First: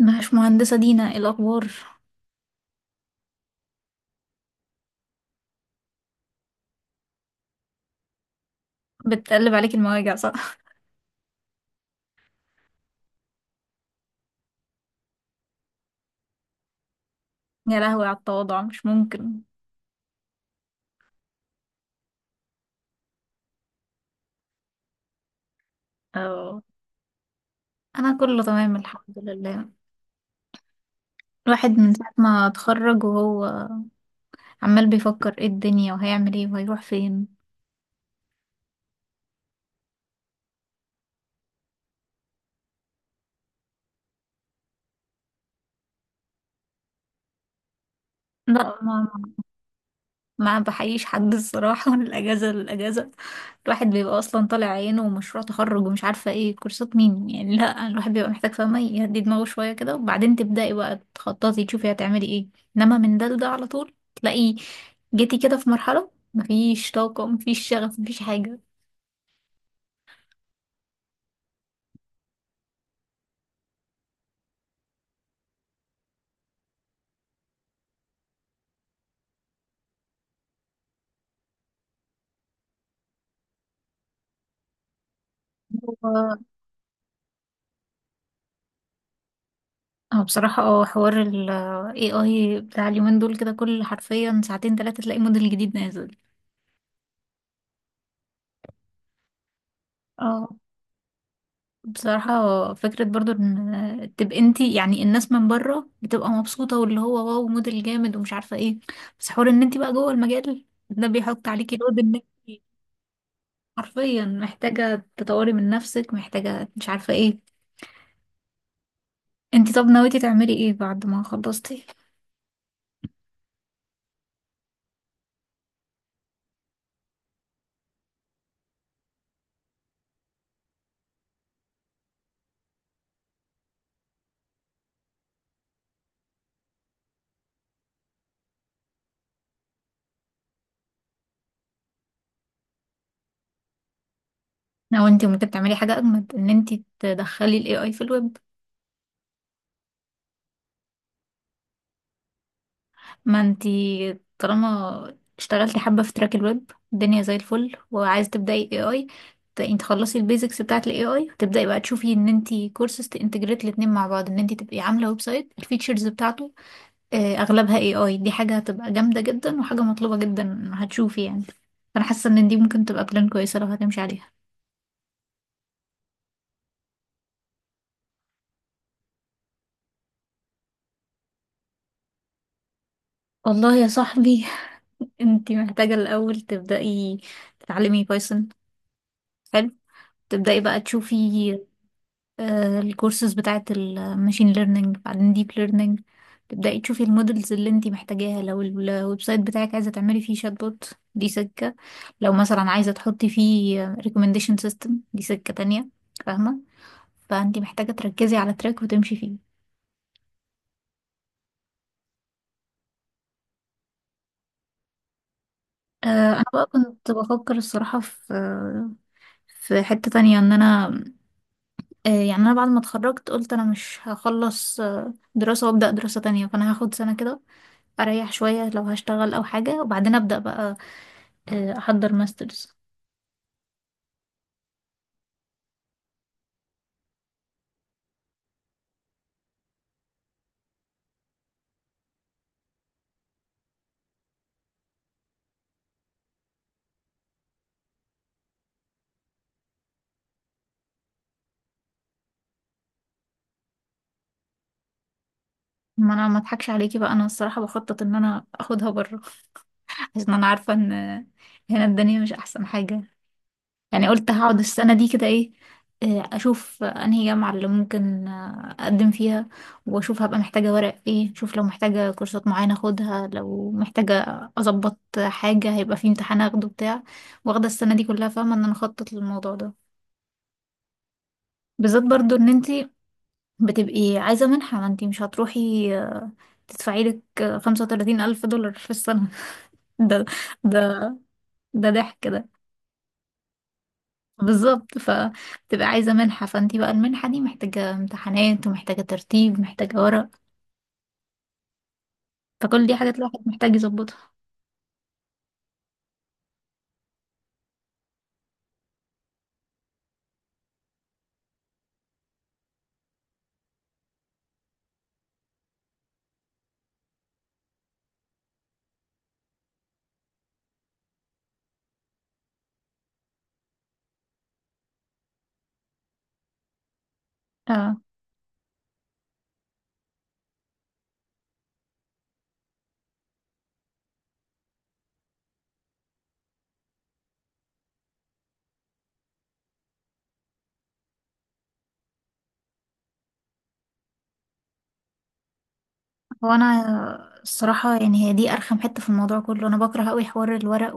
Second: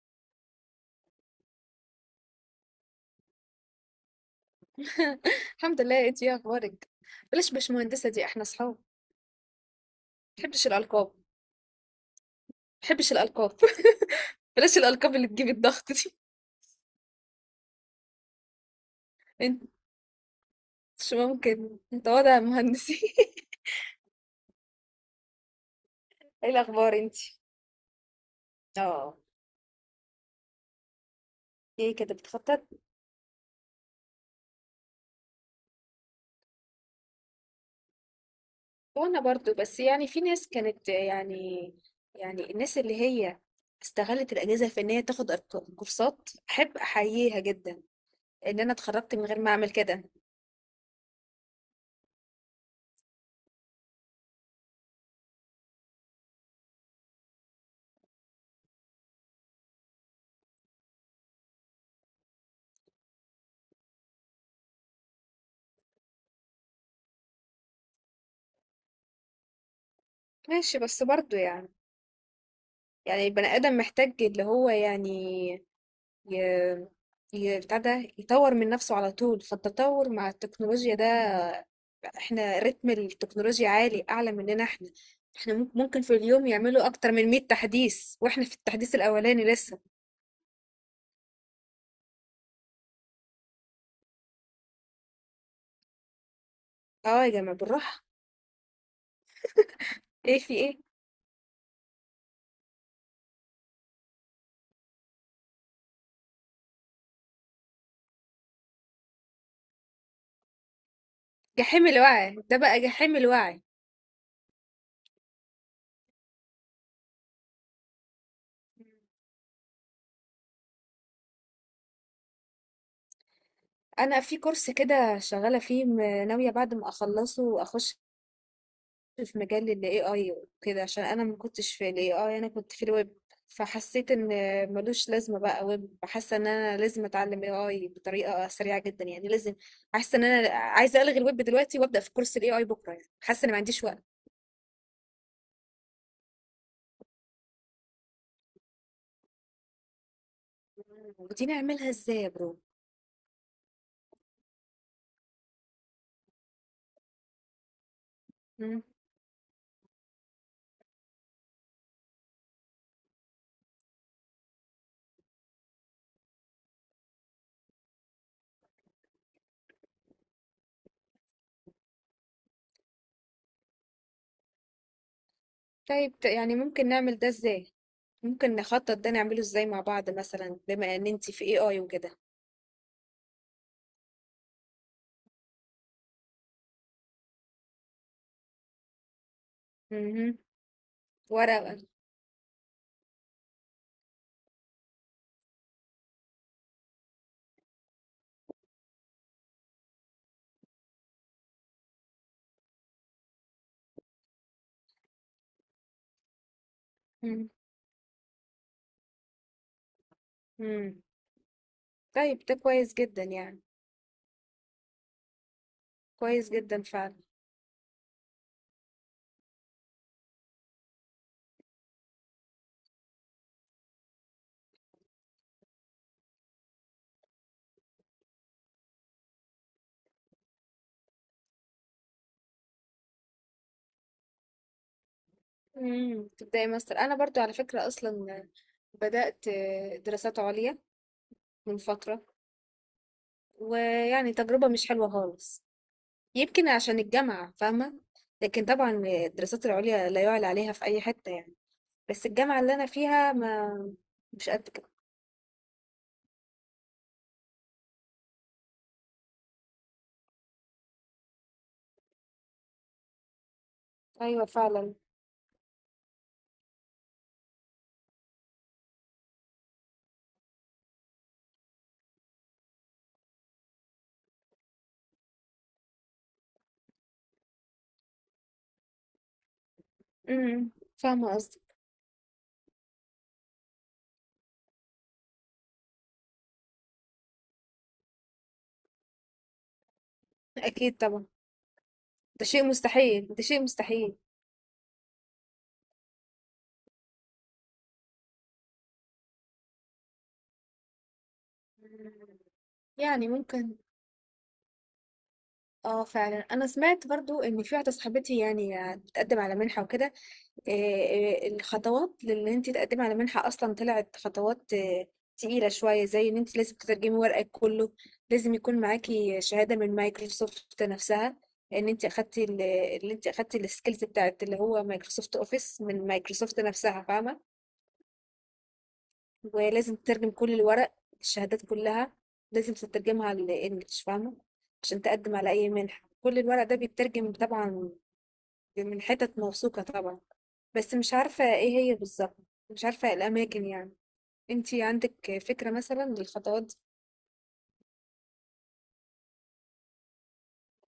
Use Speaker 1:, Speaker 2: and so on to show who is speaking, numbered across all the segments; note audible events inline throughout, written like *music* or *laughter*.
Speaker 1: مش مهندسة دينا، إيه الأخبار؟
Speaker 2: *laughs* الحمد لله، انت يا اخبارك. بلاش باشمهندسه دي، احنا اصحاب.
Speaker 1: بتقلب عليك المواجع، صح؟
Speaker 2: محبش الالقاب محبش الالقاب *laughs* بلاش الالقاب اللي تجيب الضغط دي.
Speaker 1: *laughs* يا لهوي على التواضع، مش ممكن.
Speaker 2: انت، مش ممكن انت وضع مهندسي *laughs* ايه
Speaker 1: اه.
Speaker 2: الاخبار انت؟
Speaker 1: أنا كله تمام الحمد
Speaker 2: اه.
Speaker 1: لله. الواحد من
Speaker 2: ايه
Speaker 1: ساعة
Speaker 2: كده
Speaker 1: ما
Speaker 2: بتخطط؟
Speaker 1: اتخرج وهو عمال بيفكر ايه الدنيا وهيعمل ايه وهيروح فين.
Speaker 2: وانا برضو، بس يعني في ناس كانت يعني الناس اللي هي استغلت الاجازه في ان هي تاخد كورسات، احب احييها جدا ان
Speaker 1: لا،
Speaker 2: انا اتخرجت من غير ما اعمل كده.
Speaker 1: ما بحييش حد الصراحة. *laughs* من الأجازة للأجازة الواحد بيبقى أصلا طالع عينه ومشروع تخرج ومش عارفة ايه كورسات مين، يعني لا الواحد بيبقى محتاج، فاهمة، يهدي دماغه شوية كده وبعدين تبدأي بقى تخططي تشوفي هتعملي ايه. انما من ده لده على طول تلاقي جيتي كده في مرحلة مفيش طاقة مفيش شغف مفيش حاجة.
Speaker 2: ماشي، بس برضو يعني، يعني البني ادم محتاج اللي هو، يعني ي- بتاع ده يطور من نفسه على طول، فالتطور مع التكنولوجيا ده، احنا رتم التكنولوجيا عالي اعلى مننا. احنا ممكن في
Speaker 1: هو
Speaker 2: اليوم يعملوا اكتر من 100 تحديث واحنا في التحديث الاولاني لسه.
Speaker 1: أنا بصراحة حوار ال AI بتاع اليومين دول كده، كل حرفيا ساعتين تلاتة تلاقي موديل جديد نازل.
Speaker 2: اه يا جماعة بالراحة. ايه
Speaker 1: اه،
Speaker 2: في ايه؟
Speaker 1: بصراحة فكرة برضو ان تبقى انتي، يعني الناس من بره بتبقى مبسوطة واللي هو واو موديل جامد ومش عارفة ايه. بس حوار ان انتي بقى جوه المجال ده بيحط عليكي
Speaker 2: جحيم
Speaker 1: لود ان
Speaker 2: الوعي ده،
Speaker 1: انتي
Speaker 2: بقى جحيم الوعي.
Speaker 1: حرفيا محتاجة تطوري من نفسك، محتاجة مش عارفة ايه. انتي طب ناويتي تعملي ايه بعد ما خلصتي؟
Speaker 2: انا في كورس كده شغالة فيه، ناوية بعد ما اخلصه اخش في مجال ال AI وكده، عشان أنا ما كنتش في ال AI، أنا كنت في الويب. فحسيت إن ملوش لازمة بقى ويب. حاسة إن أنا لازم أتعلم AI بطريقة سريعة جدا، يعني لازم. حاسة إن أنا عايزة ألغي الويب دلوقتي وأبدأ في كورس ال AI بكرة، يعني حاسة إن ما عنديش وقت.
Speaker 1: او انتي ممكن تعملي حاجة اجمد، ان انتي تدخلي الاي اي في الويب.
Speaker 2: ودي نعملها إزاي يا برو؟
Speaker 1: ما انتي طالما اشتغلتي حبة في تراك الويب الدنيا زي الفل وعايزة تبدأي
Speaker 2: مم.
Speaker 1: AI، انت تخلصي البيزكس بتاعة ال AI وتبدأي بقى تشوفي ان انتي كورسز تنتجريت الاتنين مع بعض، ان انتي تبقي عاملة ويب سايت الفيتشرز بتاعته اغلبها AI، دي حاجة هتبقى جامدة جدا وحاجة مطلوبة جدا هتشوفي يعني. انا حاسة ان دي ممكن تبقى بلان كويسة لو هتمشي عليها.
Speaker 2: طيب، يعني ممكن نعمل ده إزاي؟ ممكن نخطط ده نعمله إزاي مع بعض مثلا، بما إن أنتي في AI وكده.
Speaker 1: والله يا صاحبي، *laughs* انتي محتاجة الاول تبدأي تتعلمي بايثون، حلو.
Speaker 2: مهم.
Speaker 1: تبدأي بقى تشوفي
Speaker 2: ورقة.
Speaker 1: الكورسز بتاعة الماشين ليرنينج بعدين ديب ليرنينج. تبدأي تشوفي المودلز اللي انتي محتاجاها، لو الويب سايت بتاعك عايزة تعملي فيه شات بوت دي سكة، لو مثلا عايزة تحطي فيه ريكومنديشن سيستم دي سكة تانية، فاهمة.
Speaker 2: مم.
Speaker 1: فانتي محتاجة تركزي على تراك وتمشي فيه.
Speaker 2: مم. طيب، ده كويس جدا يعني،
Speaker 1: آه، انا
Speaker 2: كويس
Speaker 1: بقى
Speaker 2: جدا
Speaker 1: كنت
Speaker 2: فعلا.
Speaker 1: بفكر الصراحة في في حتة تانية ان انا، يعني انا بعد ما اتخرجت قلت انا مش هخلص دراسة وابدأ دراسة تانية، فانا هاخد سنة كده اريح شويه لو هشتغل او حاجه وبعدين ابدا بقى احضر ماسترز.
Speaker 2: امم، تبدأي ماستر. انا برضو على فكرة اصلا بدأت دراسات عليا من فترة، ويعني تجربة مش حلوة خالص. يمكن عشان الجامعة، فاهمة. لكن طبعا الدراسات العليا لا يعلى عليها في اي حتة يعني، بس الجامعة اللي انا فيها ما، مش قد كده.
Speaker 1: ما انا ما اضحكش عليكي بقى، انا الصراحه بخطط ان انا اخدها بره *laughs* عشان انا عارفه ان هنا الدنيا مش احسن حاجه. يعني قلت
Speaker 2: ايوه
Speaker 1: هقعد السنه
Speaker 2: فعلا.
Speaker 1: دي كده، ايه، اشوف انهي جامعه اللي ممكن اقدم فيها واشوف هبقى محتاجه ورق ايه، اشوف لو محتاجه كورسات معينه اخدها، لو محتاجه اظبط حاجه، هيبقى في امتحان اخده بتاع، واخده السنه دي كلها، فاهمه ان انا اخطط للموضوع ده.
Speaker 2: امم، فاهمة قصدي.
Speaker 1: بالذات برضو ان انتي بتبقي عايزة منحة، ما انتي مش هتروحي تدفعي لك 35,000 دولار في السنة. *laughs* ده،
Speaker 2: اكيد
Speaker 1: ده
Speaker 2: طبعا.
Speaker 1: ده ضحك
Speaker 2: ده
Speaker 1: ده.
Speaker 2: شيء مستحيل، ده شيء مستحيل.
Speaker 1: بالظبط، فبتبقى عايزة منحة فانتي بقى المنحة دي محتاجة امتحانات ومحتاجة ترتيب، محتاجة ورق.
Speaker 2: مم.
Speaker 1: فكل دي حاجات
Speaker 2: يعني
Speaker 1: الواحد محتاج
Speaker 2: ممكن.
Speaker 1: يظبطها.
Speaker 2: اه فعلا، انا سمعت برضو ان في واحدة صاحبتي يعني بتقدم على منحة وكده. الخطوات لان انت تقدمي على منحه اصلا طلعت خطوات تقيله شويه. زي ان انت لازم تترجمي ورقك كله، لازم يكون معاكي شهاده من مايكروسوفت نفسها ان انت اللي انت اخدتي السكيلز بتاعت اللي هو مايكروسوفت اوفيس من مايكروسوفت نفسها، فاهمه.
Speaker 1: اه،
Speaker 2: ولازم تترجم كل الورق، الشهادات كلها لازم تترجمها على الانجليش، فاهمه. عشان تقدم على اي منحه كل الورق ده بيترجم طبعا، من حتت موثوقه طبعا. بس مش عارفة ايه هي بالظبط، مش عارفة إيه الأماكن يعني. انتي عندك فكرة مثلا
Speaker 1: هو
Speaker 2: للخطوات دي؟
Speaker 1: انا الصراحة يعني هي دي ارخم حتة في الموضوع كله، انا بكره قوي حوار الورق.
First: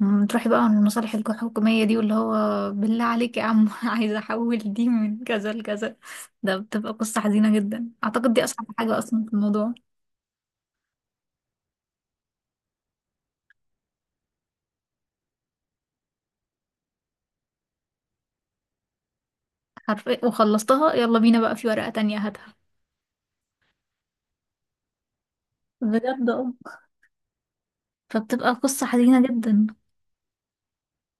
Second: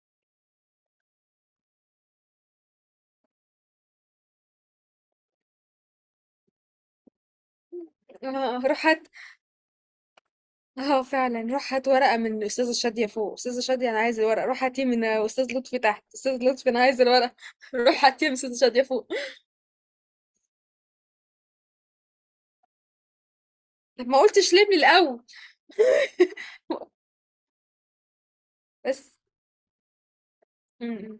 Speaker 1: تروحي بقى عن المصالح الحكومية دي، واللي هو بالله عليك يا عم *laughs* عايزة أحول دي من كذا لكذا، ده بتبقى قصة حزينة جدا.
Speaker 2: *laughs*
Speaker 1: أعتقد دي
Speaker 2: اه،
Speaker 1: أصعب
Speaker 2: روح
Speaker 1: حاجة
Speaker 2: هات.
Speaker 1: أصلا في الموضوع.
Speaker 2: اه فعلا، روح هات ورقة من أستاذة شادية فوق، أستاذة شادية أنا عايز الورقة، روح هاتيه من أستاذ لطفي تحت، أستاذ لطفي أنا عايز الورقة *laughs* روح هاتيه من أستاذة شادية فوق.
Speaker 1: حرفيا وخلصتها يلا بينا بقى، في ورقة تانية هاتها.
Speaker 2: طب ما قلتش ليه من الأول؟
Speaker 1: بجد اه.
Speaker 2: *laughs*
Speaker 1: فبتبقى قصة
Speaker 2: بس،
Speaker 1: حزينة جدا.
Speaker 2: إمم.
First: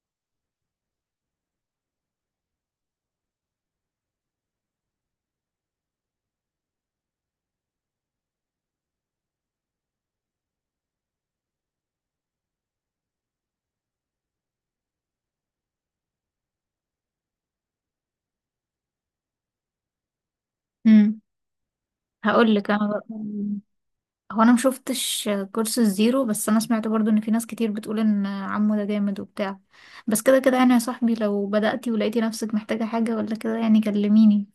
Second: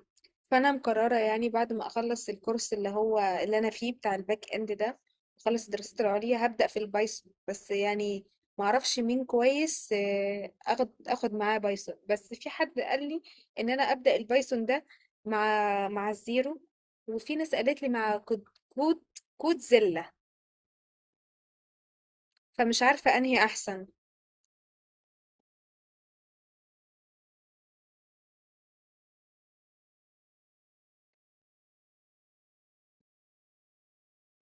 Speaker 2: فأنا مقررة يعني بعد ما أخلّص الcourse اللي هو اللي أنا فيه بتاع الback end ده، وأخلّص دراستي العُليا، هابدأ في الPython، بس يعني ما أعرفش مين كويس آخد معاه Python. بس في حد قال لي إن أنا أبدأ الPython ده مع الZero، وفي ناس قالت لي مع كود، كود كودزيلا،
Speaker 1: امم. هقول لك
Speaker 2: فمش
Speaker 1: أنا بقى.
Speaker 2: عارفة أنهي أحسن.
Speaker 1: هو أنا مشوفتش كورس الزيرو، بس أنا سمعت برضو إن في ناس كتير بتقول إن عمو ده جامد وبتاع. بس كده كده يعني يا صاحبي، لو بدأتي ولقيتي نفسك محتاجة حاجة ولا كده يعني كلميني،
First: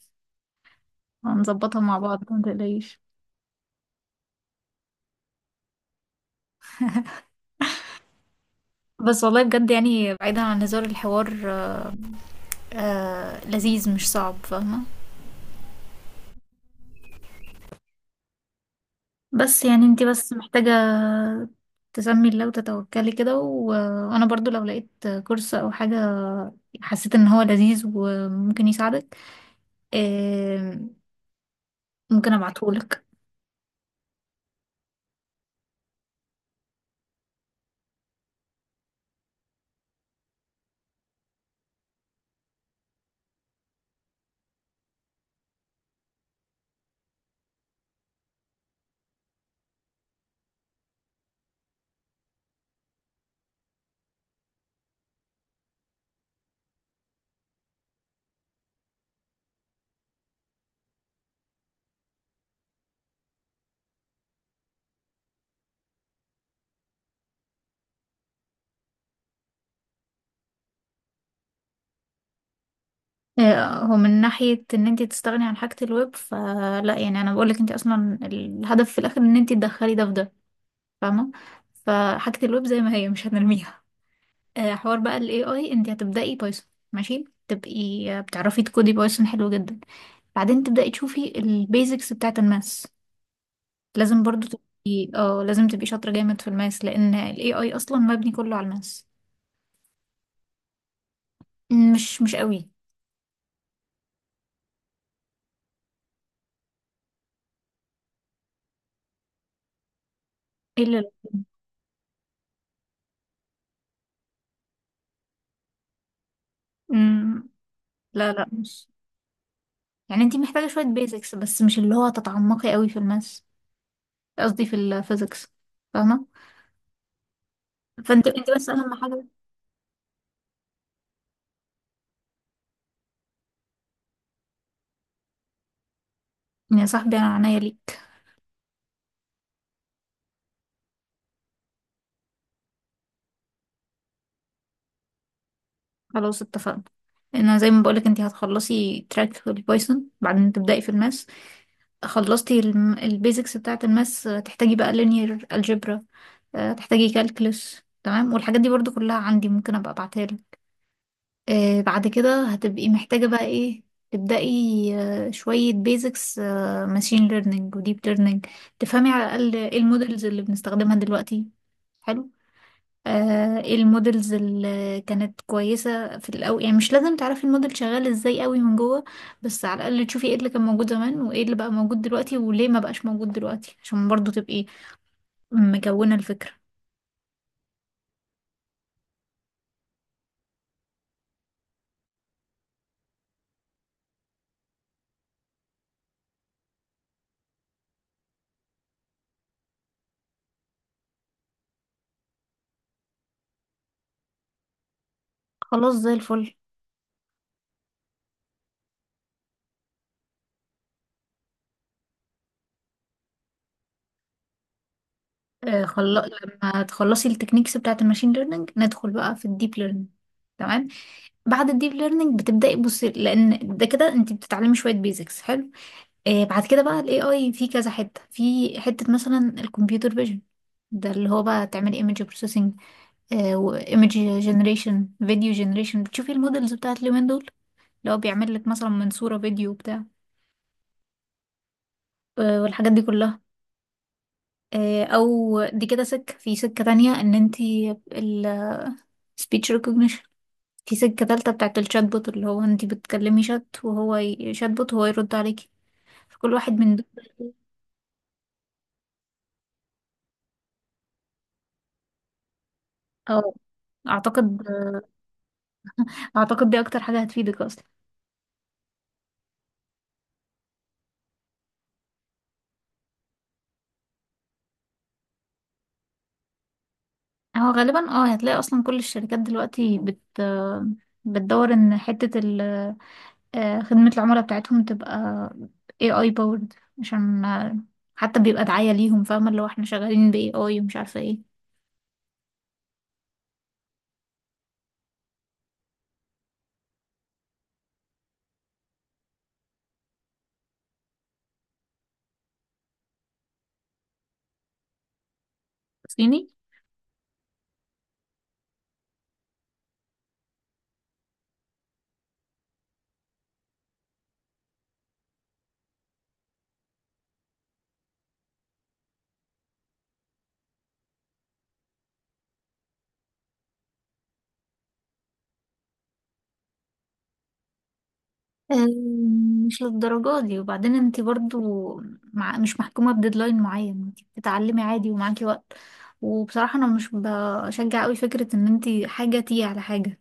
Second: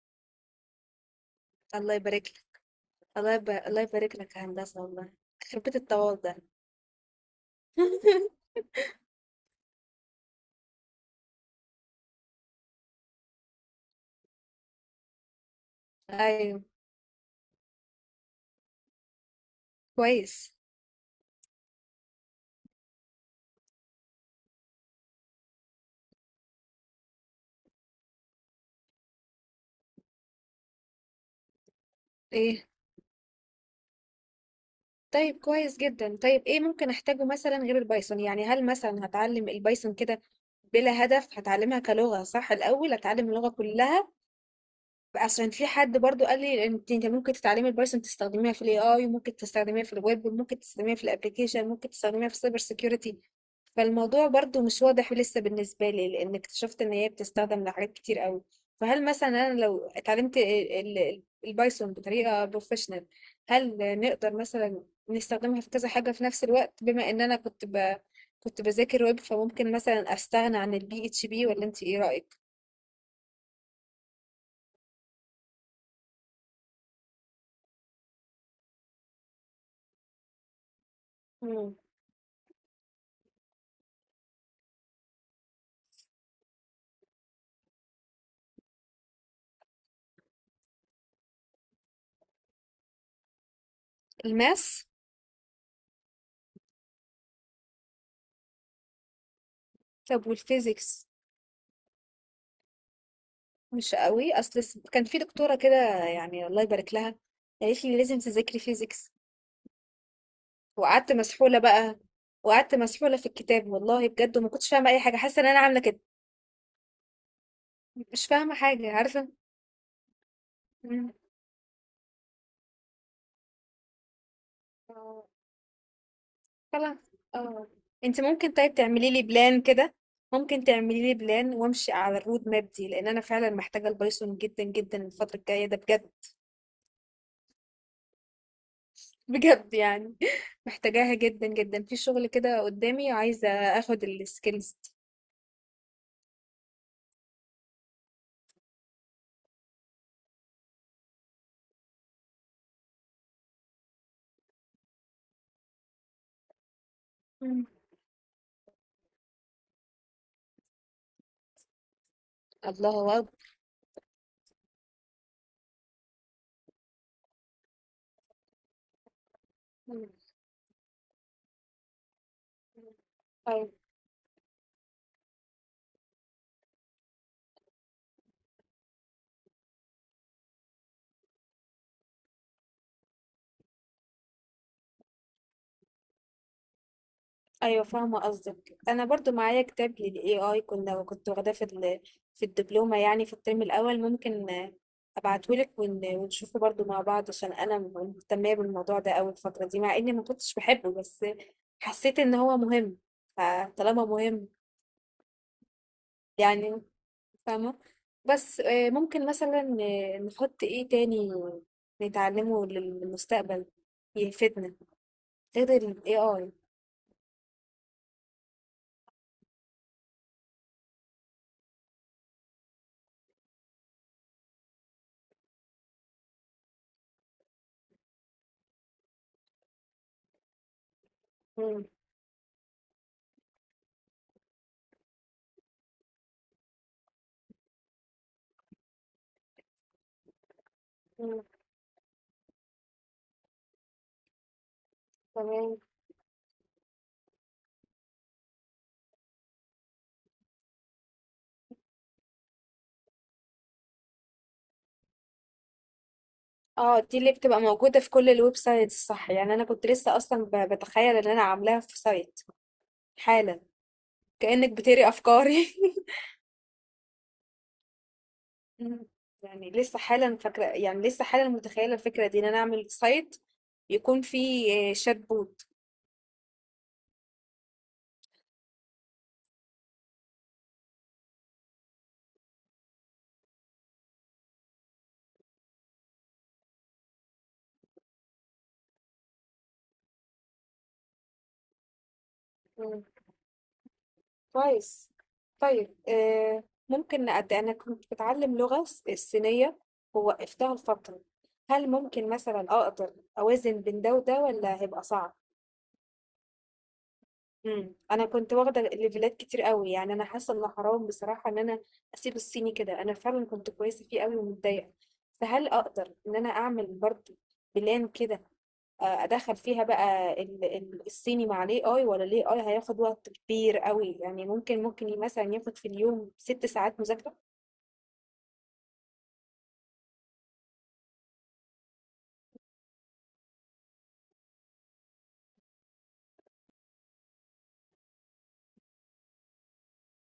Speaker 1: هنظبطها
Speaker 2: الله
Speaker 1: مع بعض،
Speaker 2: يبارك
Speaker 1: ما
Speaker 2: لك،
Speaker 1: تقلقيش.
Speaker 2: الله يبارك لك يا هندسة والله، يخرب بيت التواضع. *laughs*
Speaker 1: بس والله بجد يعني بعيدا عن هزار الحوار، آه لذيذ مش صعب فاهمة.
Speaker 2: أيوه،
Speaker 1: بس يعني انتي بس
Speaker 2: كويس.
Speaker 1: محتاجة تسمي الله وتتوكلي كده وانا برضو لو لقيت كورس او حاجة، حسيت ان هو لذيذ وممكن يساعدك، آه، ممكن
Speaker 2: إيه؟
Speaker 1: ابعتهولك.
Speaker 2: طيب كويس جدًا. طيب إيه ممكن أحتاجه مثلًا غير البايثون؟ يعني هل مثلًا هاتعلم البايثون كده بلا هدف، هاتعلمها كلغة صح الأول، هاتعلم اللغة كلها؟ اصلا في حد برضو قال لي، انت ممكن تتعلمي البايثون تستخدميها في الاي اي، وممكن تستخدميها في الويب، وممكن تستخدميها في الابلكيشن، ممكن تستخدميها في السايبر سيكيورتي. فالموضوع برضو مش واضح لسه بالنسبه لي، لان اكتشفت ان هي بتستخدم لحاجات كتير قوي. فهل مثلا انا لو اتعلمت البايثون بطريقه بروفيشنال، هل نقدر مثلا نستخدمها في كذا حاجه في نفس الوقت؟ بما ان انا كنت بذاكر ويب، فممكن مثلا استغنى عن البي اتش بي، ولا انت ايه رايك؟
Speaker 1: هو من ناحية ان انتي تستغني عن حاجة الويب فلا، يعني انا بقولك انتي اصلا الهدف في الاخر ان انتي تدخلي ده في ده، فاهمة.
Speaker 2: مم.
Speaker 1: فحاجة الويب زي ما هي مش هنرميها. حوار بقى ال AI، انت هتبدأي بايثون ماشي، تبقي بتعرفي تكودي بايثون حلو جدا. بعدين تبدأي تشوفي البيزكس بتاعة الماس. لازم برضو
Speaker 2: الماس.
Speaker 1: تبقي، اه، لازم تبقي شاطرة جامد في الماس لأن ال AI أصلا مبني كله على الماس.
Speaker 2: طب والفيزيكس؟
Speaker 1: مش قوي.
Speaker 2: مش قوي. اصل كان في دكتوره كده، يعني الله يبارك لها، قالت لي لازم تذاكري فيزيكس،
Speaker 1: إلا لا.
Speaker 2: وقعدت مسحوله بقى، وقعدت مسحوله في الكتاب والله بجد، وما كنتش فاهمه اي حاجه، حاسه ان انا عامله كده،
Speaker 1: مم،
Speaker 2: مش
Speaker 1: لا لا
Speaker 2: فاهمه
Speaker 1: مش،
Speaker 2: حاجه، عارفه.
Speaker 1: يعني انت محتاجة شوية
Speaker 2: مم.
Speaker 1: بيزكس بس مش اللي هو تتعمقي قوي في الماس، قصدي في
Speaker 2: آه،
Speaker 1: الفيزكس، فاهمة.
Speaker 2: خلاص، اه. انت
Speaker 1: فانت
Speaker 2: ممكن
Speaker 1: بس
Speaker 2: طيب
Speaker 1: أهم
Speaker 2: تعملي لي
Speaker 1: حاجة.
Speaker 2: بلان كده؟ ممكن تعملي لي بلان وامشي على الرود ماب دي، لان انا فعلا محتاجه البايثون جدا جدا الفتره الجايه ده بجد.
Speaker 1: يا صاحبي أنا عناية ليك.
Speaker 2: بجد يعني *laughs* محتاجاها جدا جدا في شغل كده قدامي، عايزه اخد السكيلز
Speaker 1: خلاص اتفقنا. انا زي ما بقولك انتي هتخلصي تراك في البايثون بعدين تبدأي في الماس. خلصتي البيزكس بتاعة الماس، تحتاجي بقى linear algebra، تحتاجي
Speaker 2: دي.
Speaker 1: calculus، تمام، والحاجات دي برضو كلها عندي ممكن ابقى ابعتها لك. بعد كده هتبقي
Speaker 2: الله
Speaker 1: محتاجة
Speaker 2: أكبر.
Speaker 1: بقى ايه، تبدأي شوية بيزكس ماشين ليرنينج وديب ليرنينج، تفهمي على الأقل ايه المودلز اللي بنستخدمها دلوقتي، حلو،
Speaker 2: أيوة.
Speaker 1: ايه المودلز اللي كانت كويسة في الأول، يعني مش لازم تعرفي الموديل شغال ازاي قوي من جوه، بس على الأقل تشوفي ايه اللي كان موجود زمان وايه اللي بقى موجود دلوقتي وليه ما بقاش موجود دلوقتي، عشان برضو تبقي مكونة الفكرة.
Speaker 2: أيوة فاهمة قصدك. أنا برضو معايا كتاب لل AI، كنا واخداه في الدبلومة يعني، في الترم الأول. ممكن أبعتهولك ونشوفه برضو مع بعض، عشان أنا مهتمة بالموضوع ده أوي الفترة دي، مع إني ما كنتش بحبه، بس حسيت إن هو مهم، فطالما مهم
Speaker 1: خلاص زي الفل.
Speaker 2: يعني، فاهمة. بس ممكن مثلا نحط إيه تاني نتعلمه للمستقبل يفيدنا غير
Speaker 1: آه
Speaker 2: ال
Speaker 1: خل...
Speaker 2: AI؟
Speaker 1: لما تخلصي التكنيكس بتاعة الماشين ليرنينج ندخل بقى في الديب ليرنينج، تمام. بعد الديب ليرنينج بتبدأي بصي، لأن ده كده انت بتتعلمي شوية بيزكس حلو. بعد كده بقى الاي اي في كذا حته، في حته مثلا الكمبيوتر فيجن، ده اللي هو بقى تعملي ايمج بروسيسنج وايمج جنريشن فيديو جنريشن، بتشوفي المودلز بتاعت اليومين دول اللي هو بيعمل لك مثلا من صوره فيديو بتاع،
Speaker 2: مم.
Speaker 1: والحاجات دي كلها. او
Speaker 2: تمام.
Speaker 1: دي كده سكه في سكه تانية، ان انت السبيتش ريكوجنيشن، في سكه تالتة بتاعت الشات بوت اللي هو انت بتكلمي شات وهو شات بوت هو يرد عليكي. فكل واحد من
Speaker 2: اه
Speaker 1: دول،
Speaker 2: دي اللي بتبقى موجودة في كل الويب سايتس، صح؟ يعني انا كنت لسه اصلا بتخيل ان انا عاملاها في سايت
Speaker 1: اه،
Speaker 2: حالا.
Speaker 1: اعتقد
Speaker 2: كأنك بتقري افكاري
Speaker 1: اعتقد دي اكتر حاجه هتفيدك اصلا.
Speaker 2: *laughs* مم. يعني لسه حالا فاكرة، يعني لسه حالا متخيلة الفكرة دي، ان انا اعمل سايت يكون فيه شات بوت.
Speaker 1: هو غالبا اه هتلاقي اصلا كل الشركات دلوقتي بتدور ان حتة ال خدمة العملاء بتاعتهم تبقى AI powered، عشان حتى بيبقى دعاية ليهم، فاهمة اللي هو احنا شغالين ب AI ومش عارفة ايه.
Speaker 2: مم. كويس. طيب ممكن انا كنت بتعلم لغة الصينية، ووقفتها لفترة. هل ممكن مثلا اقدر اوازن بين ده وده، ولا هيبقى صعب؟
Speaker 1: صيني.
Speaker 2: إمم. أنا كنت واخدة ليفيلات كتير أوي، يعني أنا حاسة إن حرام بصراحة إن أنا أسيب الصيني كده، أنا فعلًا كنت كويسة فيه أوي ومتضايقة، فهل أقدر إن أنا أعمل برضه بلان كده، أدخّل فيها بقى ال الصيني مع الAI، والّا الAI هياخد وقت كبير أوي؟ يعني ممكن مثلًا ياخد في اليوم 6 ساعات مذاكرة؟
Speaker 1: مش للدرجة دي، وبعدين انت برضو، مع مش محكومة بديدلاين معين، انت بتتعلمي عادي ومعاكي وقت. وبصراحة انا مش بشجع قوي فكرة ان انت حاجة تيجي على حاجة،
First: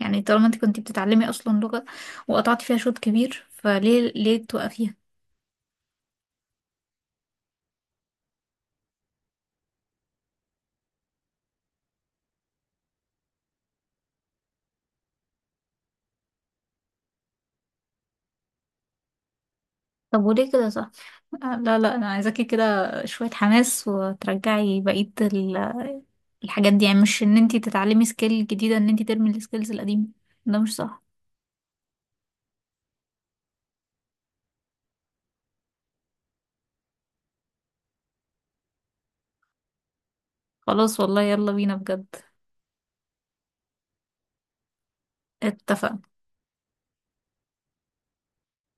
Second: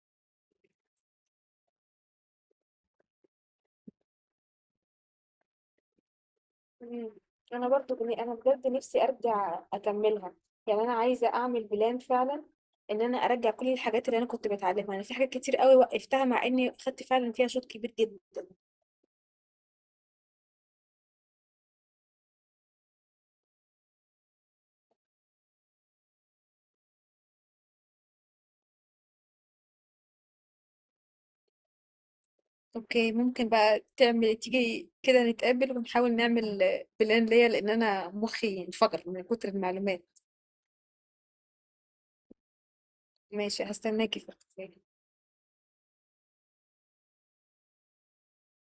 Speaker 1: يعني طالما انت كنت بتتعلمي اصلا لغة وقطعتي فيها شوط كبير فليه ليه توقفيها.
Speaker 2: إمم. أنا برضه أنا بجد نِفْسي أرجع أكمّلها، يعني أنا عايزة أعمل plan فعلًا إن أنا أرجّع كل الحاجات اللي أنا كنت باتعلّمها، أنا في حاجات كتير أوي وقّفتها مع إني خدت فعلًا فيها شوط كبير جدًا.
Speaker 1: طب وليه كده، صح، لا لا انا عايزاكي كده شوية حماس وترجعي بقية الحاجات دي، يعني مش ان انت تتعلمي سكيل جديدة ان انت ترمي السكيلز القديمة، ده مش صح.
Speaker 2: أوكي، ممكن بقى تعمل تيجي كده نتقابل ونحاول نعمل plan ليّا، لإن أنا مُخّي انفجر من كتر المعلومات.
Speaker 1: خلاص والله يلا بينا بجد.
Speaker 2: ماشي، هاستناكِ في
Speaker 1: اتفق.